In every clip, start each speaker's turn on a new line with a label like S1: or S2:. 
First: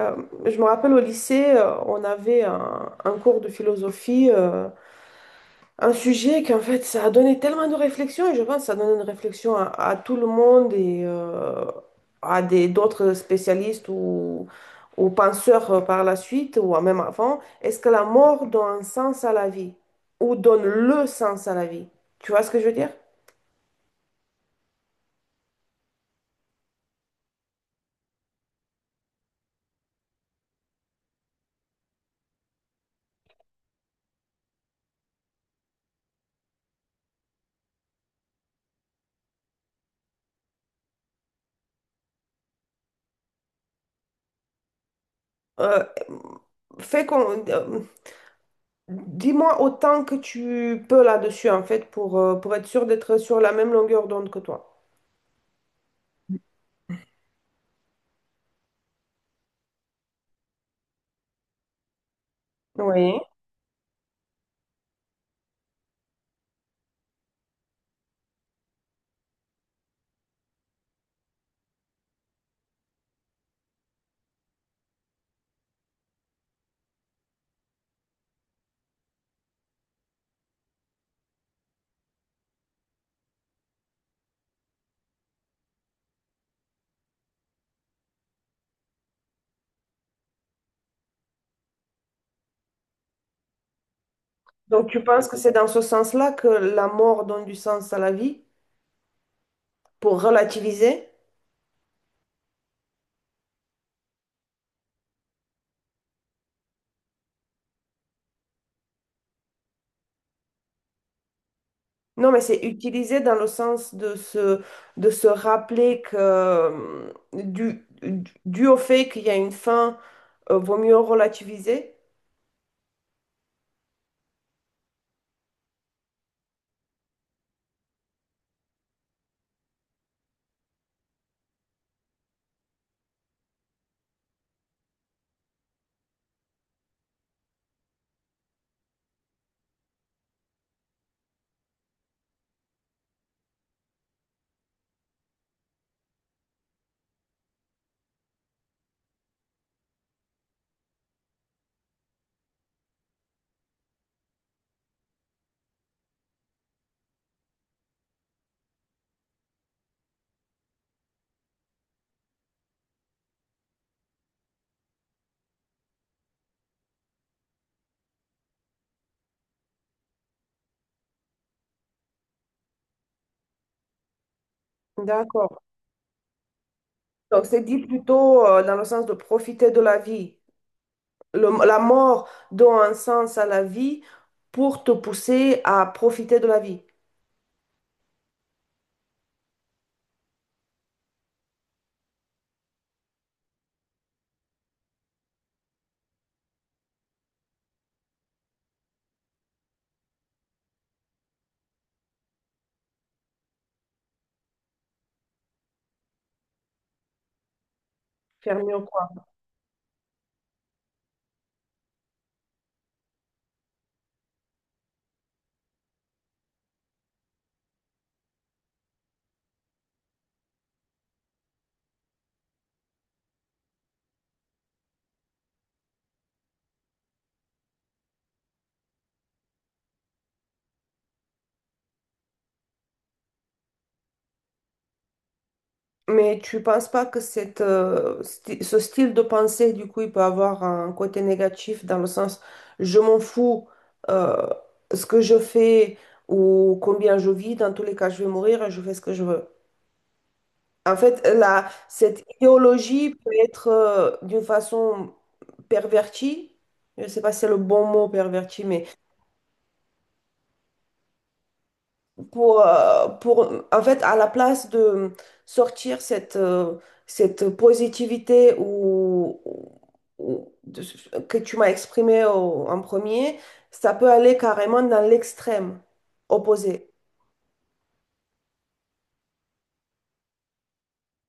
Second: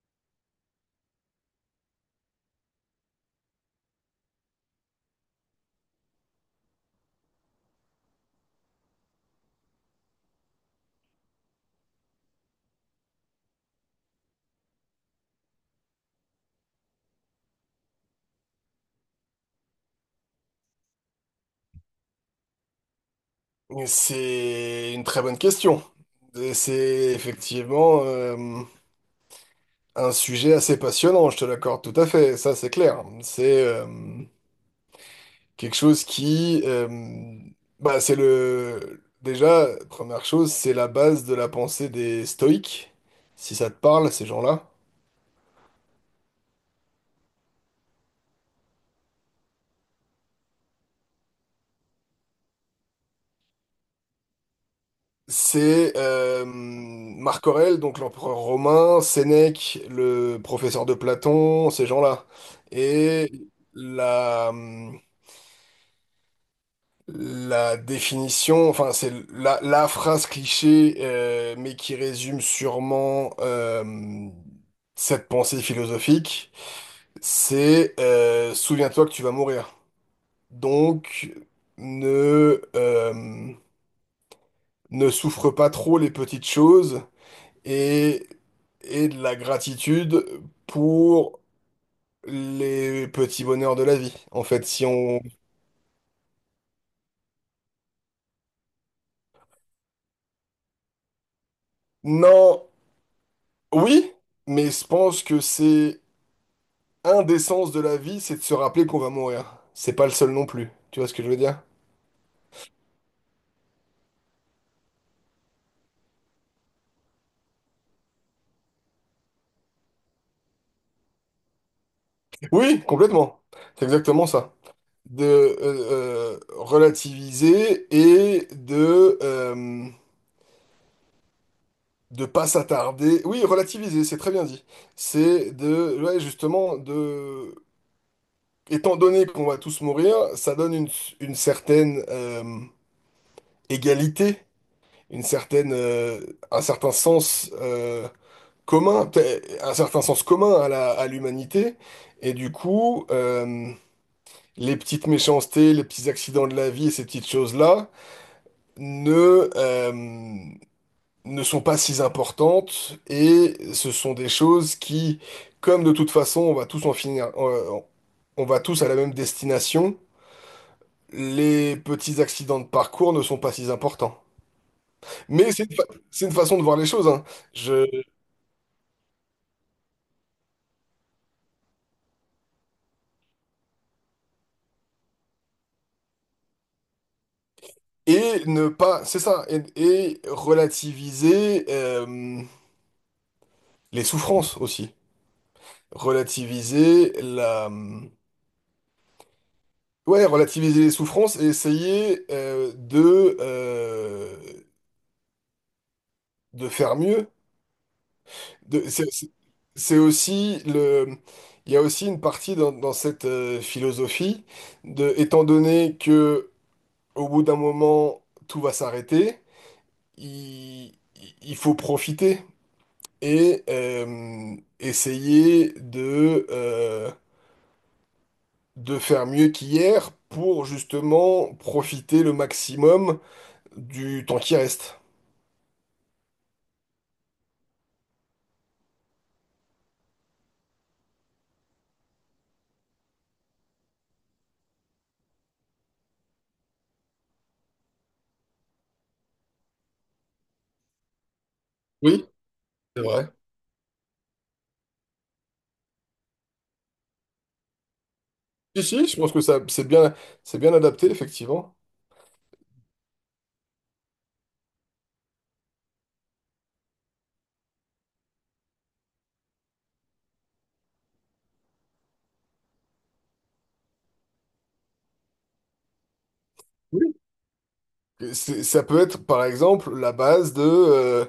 S1: Euh, je me rappelle au lycée, on avait un cours de philosophie, un sujet qu'en fait ça a donné tellement de réflexion, et je pense que ça donne une réflexion à tout le monde et à des d'autres spécialistes ou penseurs par la suite, ou même avant. Est-ce que la mort donne un sens à la vie? Ou donne le sens à la vie? Tu vois ce que je veux dire?
S2: C'est une très bonne question. Et c'est effectivement un sujet assez passionnant, je te l'accorde tout à fait, ça c'est clair. C'est quelque chose qui... bah, c'est le... Déjà, première chose, c'est la base de la pensée des stoïques, si ça te parle, ces gens-là.
S1: Euh, fait qu'on, euh, Dis-moi autant que tu peux là-dessus, en fait, pour être sûr d'être sur la même longueur d'onde que toi.
S2: C'est Marc Aurèle, donc l'empereur romain, Sénèque, le professeur de Platon, ces gens-là.
S1: Oui.
S2: Et la... La définition, enfin, c'est la phrase cliché, mais qui résume sûrement cette pensée philosophique, c'est souviens-toi que tu vas mourir. Donc, ne, euh, ne souffre pas trop les petites choses et, et de la gratitude pour les petits bonheurs de la vie. En fait, si
S1: Donc, tu
S2: on...
S1: penses que c'est dans ce sens-là que la mort donne du sens à la vie, pour relativiser?
S2: Non, oui, mais je pense que c'est... Un des sens de la vie, c'est de se rappeler qu'on va mourir. C'est pas le seul non plus. Tu vois ce que je veux dire?
S1: Non, mais c'est utilisé dans le sens de se rappeler que, dû au fait qu'il y a une fin, vaut mieux relativiser.
S2: Oui, complètement. C'est exactement ça. De Relativiser et de pas s'attarder. Oui, relativiser, c'est très bien dit. C'est de ouais, justement de étant donné qu'on va tous mourir, ça donne une certaine égalité, une certaine, un certain sens commun, peut un certain sens commun à à l'humanité. Et du coup, les petites méchancetés, les petits accidents de la vie et ces petites choses-là ne, euh, ne sont pas si importantes. Et ce sont des choses qui, comme de toute façon, on va tous en finir, on va tous à la même destination. Les petits accidents de parcours ne sont pas si importants. Mais
S1: D'accord.
S2: c'est c'est une façon de voir les choses, hein.
S1: Donc, c'est dit plutôt, dans le sens de profiter de la vie. La mort donne un sens à la vie pour te pousser à profiter de la vie.
S2: Et ne pas, c'est ça, et relativiser les souffrances aussi. Relativiser la... Ouais, relativiser les souffrances et essayer de, de faire mieux.
S1: Faire mieux
S2: De, c'est,
S1: quoi.
S2: c'est c'est aussi le... Il y a aussi une partie dans cette philosophie de, étant donné que au bout d'un moment, tout va s'arrêter, il, il faut profiter et essayer de faire mieux qu'hier pour justement profiter le maximum du temps qui reste.
S1: Mais tu penses pas que cette, ce style de pensée, du coup, il peut avoir un côté négatif dans le sens je m'en fous euh, ce que je fais ou combien je vis, dans tous les cas, je vais mourir et je fais ce que je veux. En fait, la, cette
S2: Oui, c'est
S1: idéologie
S2: vrai.
S1: peut être d'une façon pervertie, je ne sais pas si c'est le bon mot perverti,
S2: Si,
S1: mais
S2: si, je pense que ça, c'est bien adapté, effectivement.
S1: pour en fait, à la place de sortir cette, cette positivité ou, ou- de- que tu m'as exprimée en premier, ça peut aller carrément dans l'extrême opposé.
S2: Oui. Ça peut être, par exemple, la base de...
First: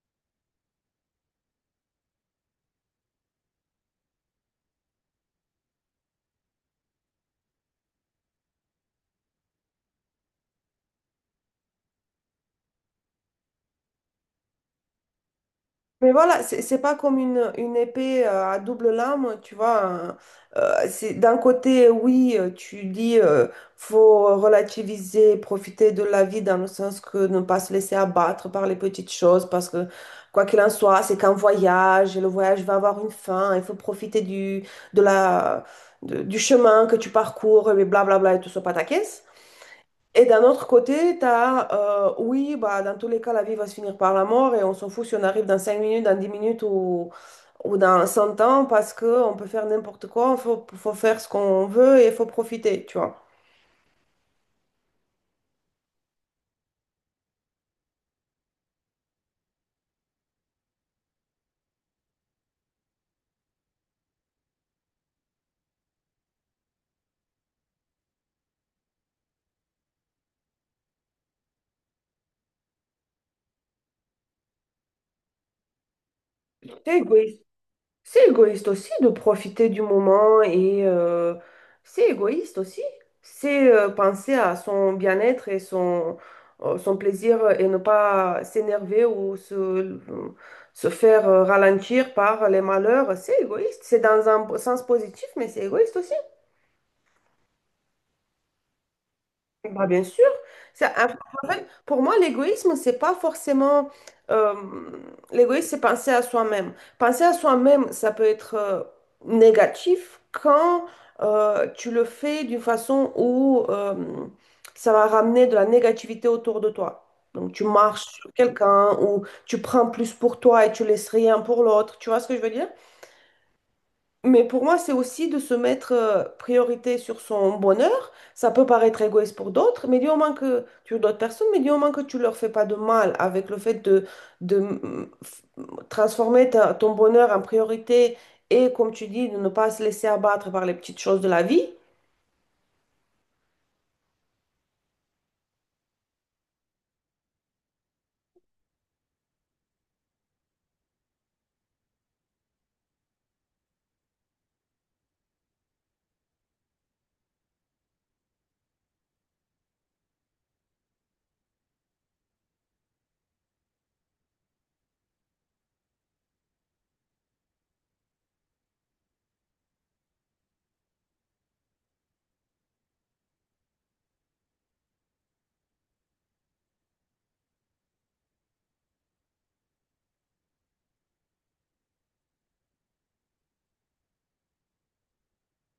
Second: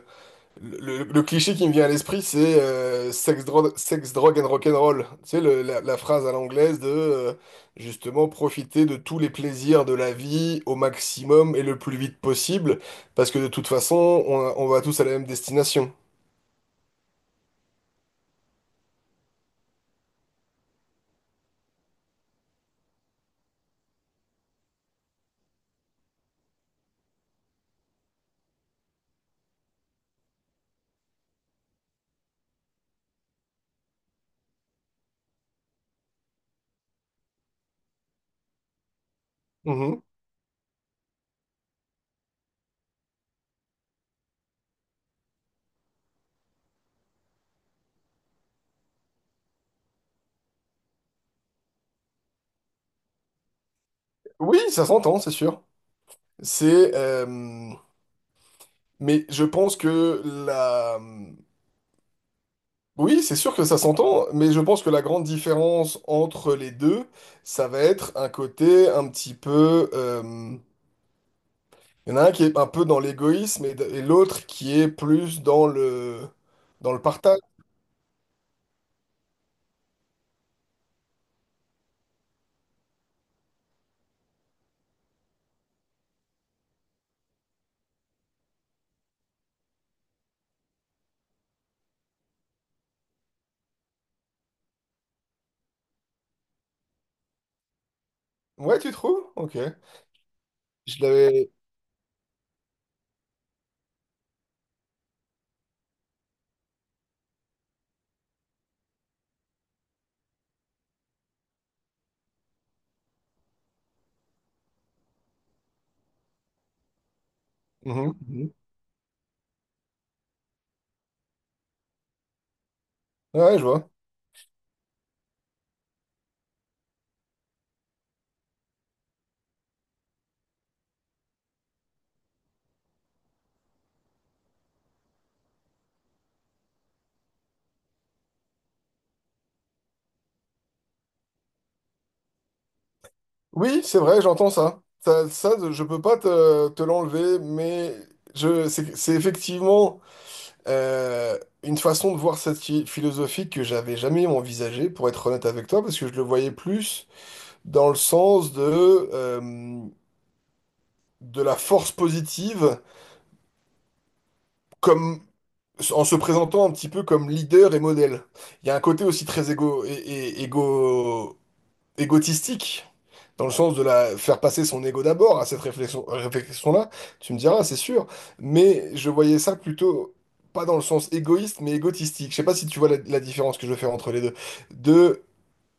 S2: Le, le cliché qui me vient à l'esprit, c'est sex, drogue and rock'n'roll. Tu sais, la phrase à l'anglaise de justement profiter de tous les plaisirs de la vie au maximum et le plus vite possible, parce que de toute façon, on va tous à la même destination.
S1: Mais voilà, c'est pas comme une épée à double lame, tu vois. Hein. C'est d'un côté, oui, tu dis faut relativiser, profiter de la vie dans le sens que ne pas se laisser abattre par les petites choses, parce que quoi qu'il en soit, c'est qu'un voyage, et le voyage va avoir une fin, il faut profiter du, de la, du chemin que tu parcours, et blablabla, et tout ça, pataquès.
S2: Mhm.
S1: Et d'un autre côté, tu as, oui, bah, dans tous les cas, la vie va se finir par la mort et on s'en fout si on arrive dans 5 minutes, dans 10 minutes ou dans 100 ans parce qu'on peut faire n'importe quoi, faut faire ce qu'on veut et il faut profiter, tu vois.
S2: Oui, ça s'entend, c'est sûr. C'est, mais je pense que la, oui, c'est sûr que ça s'entend, mais je pense que la grande différence entre les deux, ça va être un côté un petit peu. Il y en a un qui est un peu dans l'égoïsme et l'autre qui est plus dans
S1: C'est
S2: le partage.
S1: égoïste. C'est égoïste aussi de profiter du moment et c'est égoïste aussi. C'est penser à son bien-être et son, son plaisir et ne pas s'énerver ou se faire ralentir par les malheurs. C'est égoïste. C'est dans un sens positif, mais c'est égoïste aussi.
S2: Ouais, tu trouves? Ok.
S1: Bah, bien sûr. Ça,
S2: Je
S1: en
S2: l'avais.
S1: fait, pour moi, l'égoïsme, c'est pas forcément. euh, L'égoïsme, c'est penser à soi-même. Penser à soi-même, ça peut être négatif quand tu le fais d'une façon où ça va ramener de la négativité autour de toi. Donc, tu marches
S2: Mhm,
S1: sur
S2: mhm.
S1: quelqu'un ou tu prends plus pour toi et tu laisses rien pour l'autre. Tu vois ce que je veux dire?
S2: Ouais, ouais, je vois.
S1: Mais pour moi, c'est aussi de se mettre priorité sur son bonheur. Ça peut paraître égoïste pour d'autres, mais du moment que tu d'autres personnes, mais du moment que tu leur fais pas de mal avec le fait de transformer ton bonheur en priorité et, comme tu dis, de ne pas se laisser abattre par les petites choses de la vie,
S2: Oui, c'est vrai, j'entends ça. Ça, je peux pas te l'enlever, mais c'est effectivement une façon de voir cette philosophie que j'avais jamais envisagée, pour être honnête avec toi, parce que je le voyais plus dans le sens euh, de la force positive comme en se présentant un petit peu comme leader et modèle. Il y a un côté aussi très égo, égotistique, dans le sens de la faire passer son ego d'abord à cette réflexion-là. Tu me diras, c'est sûr, mais je voyais ça plutôt pas dans le sens égoïste, mais égotistique. Je sais pas si tu vois la différence que je veux faire entre les deux. De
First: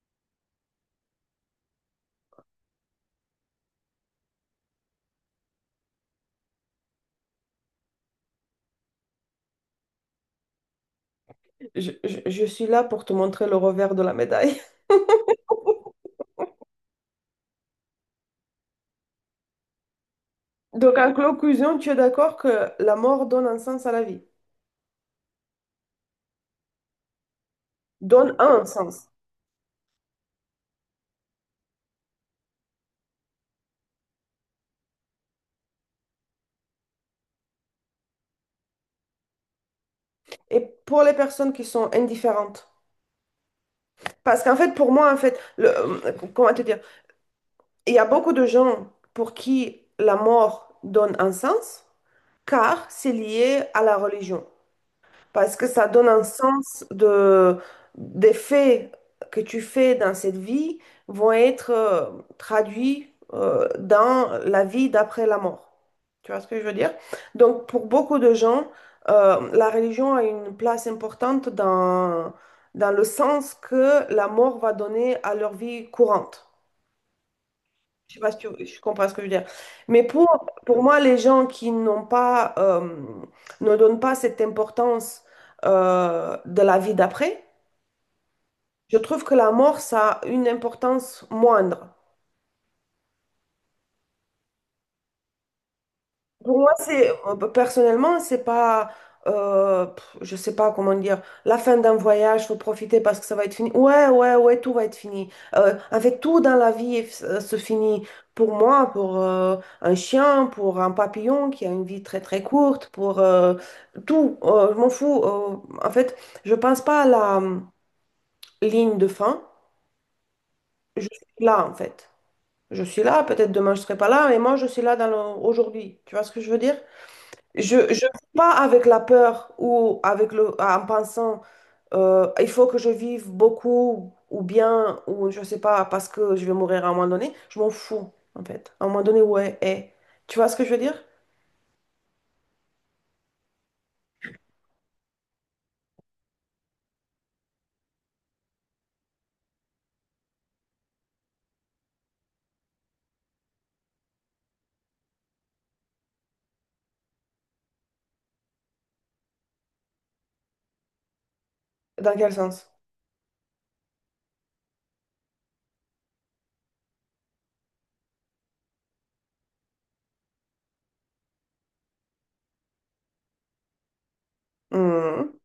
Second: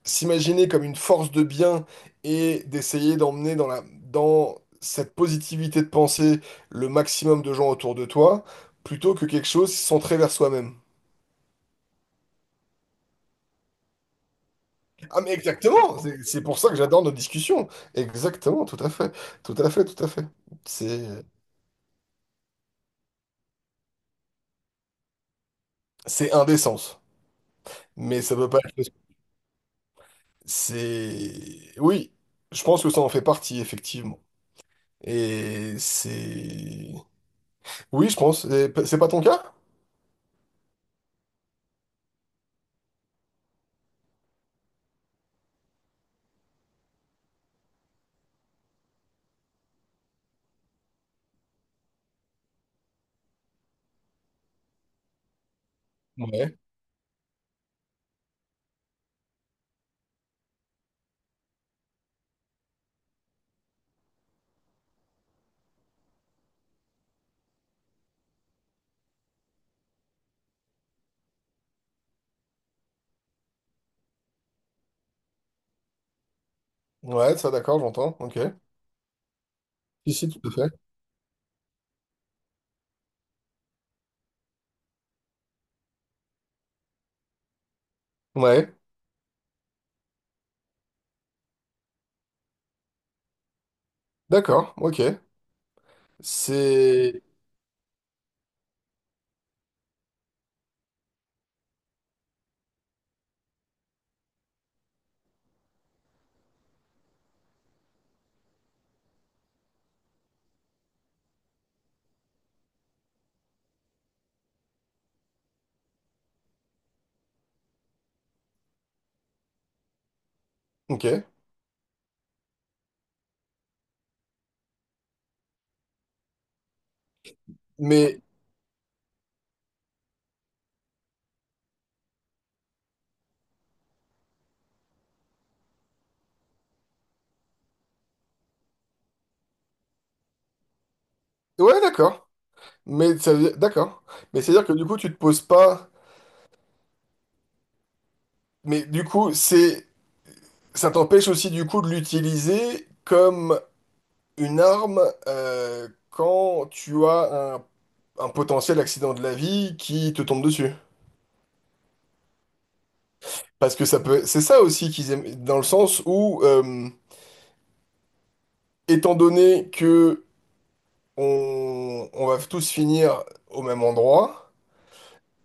S2: s'imaginer comme une force de bien et d'essayer d'emmener dans dans cette positivité de pensée le maximum de gens autour de toi, plutôt que quelque chose centré vers soi-même.
S1: je, je suis là pour te montrer le revers de la médaille.
S2: Ah mais exactement, c'est pour ça que j'adore nos discussions. Exactement, tout à fait, tout à fait, tout à fait.
S1: Donc, en
S2: C'est
S1: conclusion, tu es d'accord que la mort donne un sens à la vie,
S2: indécence, mais ça
S1: donne
S2: peut pas
S1: un
S2: être.
S1: sens.
S2: C'est oui, je pense que ça en fait partie effectivement. Et c'est oui, je pense. C'est pas ton cas?
S1: Et pour les personnes qui sont indifférentes. Parce qu'en fait, pour moi, en fait, le, comment te dire, il y a beaucoup de gens pour qui la mort donne un sens, car c'est lié à la religion parce que ça donne un
S2: Ouais,
S1: sens de, des faits que tu fais dans cette vie vont être traduits dans la vie d'après la mort. Tu vois ce que je veux dire? Donc, pour beaucoup de gens, la religion a une place importante dans, dans le sens que la mort va donner à leur vie courante.
S2: ouais, ça d'accord,
S1: Je
S2: j'entends.
S1: sais pas si
S2: Ok.
S1: tu, je comprends ce que je veux dire. Mais
S2: Si si, tout à fait.
S1: pour moi, les gens qui n'ont pas, ne donnent pas cette importance de la vie d'après,
S2: Ouais,
S1: je trouve que la mort, ça a une importance moindre.
S2: d'accord. Ok.
S1: Pour moi, c'est
S2: C'est
S1: bah, personnellement, c'est pas, je sais pas comment dire, la fin d'un voyage, faut profiter parce que ça va être fini. Ouais, ouais, ouais, tout va être fini. En fait, tout dans la vie se finit. Pour moi, pour un chien, pour un papillon qui a une vie très très courte, pour tout, je m'en fous. En fait, je pense pas à la ligne de fin. Je
S2: ok.
S1: suis là, en fait. Je suis là. Peut-être demain je serai pas là, mais moi je suis là dans aujourd'hui. Tu vois ce que je veux dire? Je ne vis
S2: Mais
S1: pas avec la peur ou avec le, en pensant il faut que je vive beaucoup ou bien, ou je sais pas, parce que je vais mourir à un moment donné. Je m'en fous, en fait. À un moment donné, ouais, eh. Tu vois ce que je veux dire?
S2: ouais, d'accord. Mais ça veut d'accord. Mais c'est à dire que du coup, tu te poses pas. Mais du coup, c'est ça t'empêche aussi du coup de l'utiliser comme une arme quand tu as un potentiel accident de la vie qui te tombe dessus.
S1: Dans quel sens?
S2: Parce que ça peut, c'est ça aussi qu'ils aiment, dans le sens où, étant donné que on va tous finir au même endroit,
S1: Hmm.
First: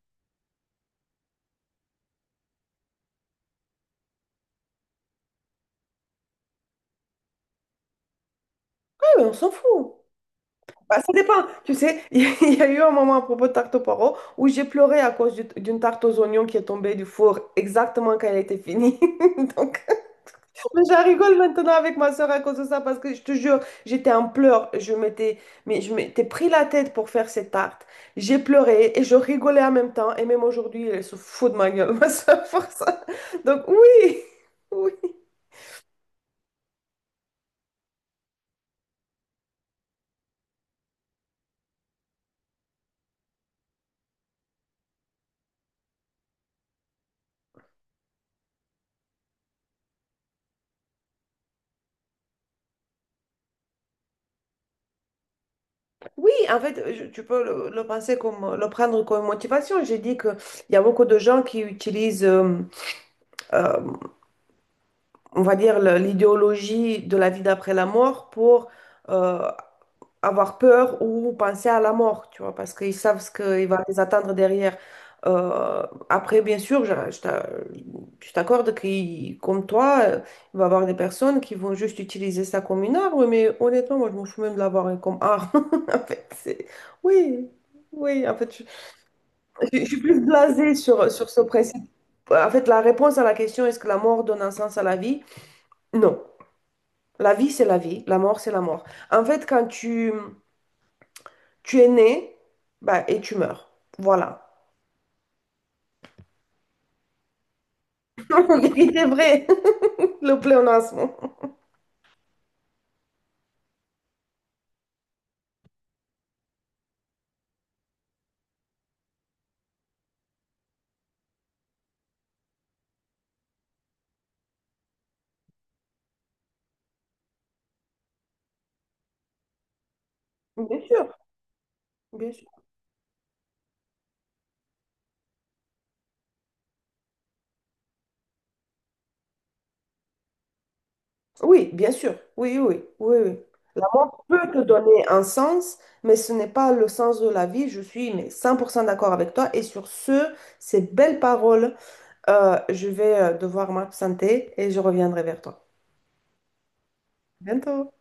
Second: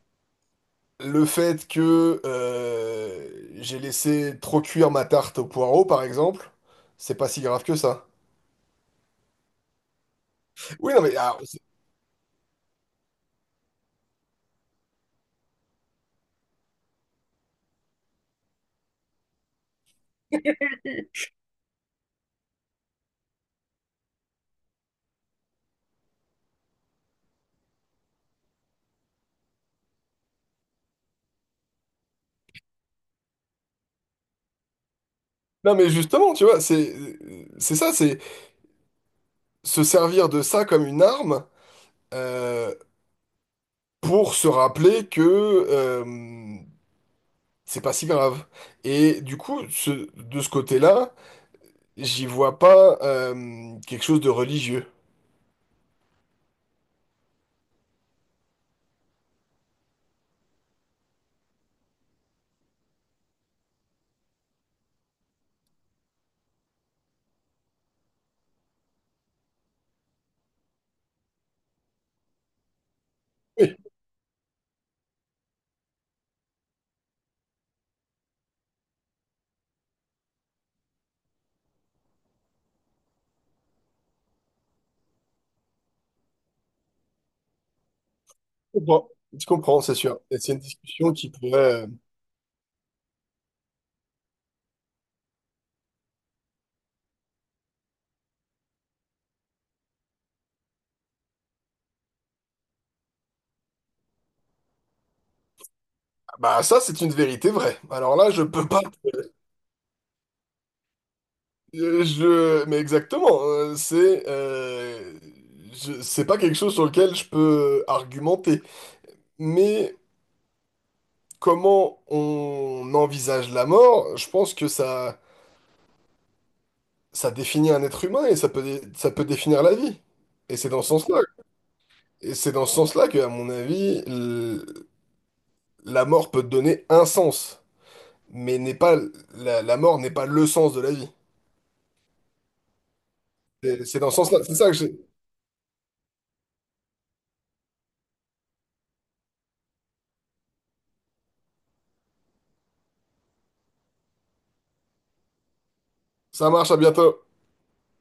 S2: le fait que j'ai laissé trop cuire ma tarte au poireau, par exemple, c'est pas si grave que ça.
S1: Ouais, mais on s'en fout.
S2: Oui,
S1: Bah,
S2: non
S1: ça
S2: mais, ah,
S1: dépend. Tu sais, il y a eu un moment à propos de tarte aux poireaux où j'ai pleuré à cause d'une tarte aux oignons qui est tombée du four exactement quand elle était finie. Donc. Mais je rigole maintenant avec ma soeur à cause de ça parce que je te jure, j'étais en pleurs. Je m'étais, mais je m'étais pris la tête pour faire cette tarte. J'ai pleuré et je rigolais en même temps. Et même aujourd'hui, elle se fout de ma gueule, ma soeur, pour ça. Donc oui, oui.
S2: non mais justement, tu vois, c'est ça, c'est se servir de ça comme une arme euh, pour se rappeler que euh, c'est pas si grave. Et du coup, de ce côté-là, j'y vois pas quelque chose de religieux.
S1: Oui, en fait, tu peux le penser comme, le prendre comme motivation. J'ai dit qu'il y a beaucoup de gens qui utilisent, euh, on va dire, l'idéologie de la vie d'après la mort pour... euh, avoir peur ou penser à la mort, tu vois, parce qu'ils savent ce qu'il
S2: Oui,
S1: va les attendre derrière. Euh, Après, bien sûr, je, je t'accorde que, comme toi, il va y avoir des personnes qui vont juste utiliser ça comme une arme, mais honnêtement, moi, je m'en fous même de l'avoir hein, comme arme. En fait, c'est... Oui, oui, en fait, je,
S2: je comprends. Je comprends,
S1: je
S2: c'est
S1: suis plus
S2: sûr. Et C'est une
S1: blasée sur,
S2: discussion
S1: sur
S2: qui
S1: ce principe.
S2: pourrait...
S1: En fait, la réponse à la question, est-ce que la mort donne un sens à la vie? Non. La vie, c'est la vie, la mort, c'est la mort. En fait, quand tu tu es né, bah, et tu meurs. Voilà.
S2: Bah ça, c'est une vérité vraie. Alors là, je
S1: En
S2: peux pas...
S1: vérité vrai, le pléonasme.
S2: euh, Mais exactement, c'est... C'est pas quelque chose sur lequel je peux argumenter. Mais comment on envisage la mort, je pense que ça définit un être humain et ça peut, ça peut définir la vie. Et c'est
S1: Bien
S2: dans ce
S1: sûr,
S2: sens-là,
S1: bien
S2: et
S1: sûr.
S2: c'est dans ce sens-là que, à mon avis, la mort peut donner un sens, mais n'est pas la mort n'est pas le sens de la vie.
S1: Oui, bien sûr. Oui, oui, oui, oui. La
S2: C'est dans ce
S1: mort
S2: sens-là.
S1: peut
S2: C'est
S1: te
S2: ça que j'ai.
S1: donner un sens, mais ce n'est pas le sens de la vie. Je suis mais 100% d'accord avec toi. Et sur ce, ces belles paroles, je vais devoir m'absenter et je reviendrai vers toi.
S2: Ça marche, à bientôt.
S1: À Bientôt.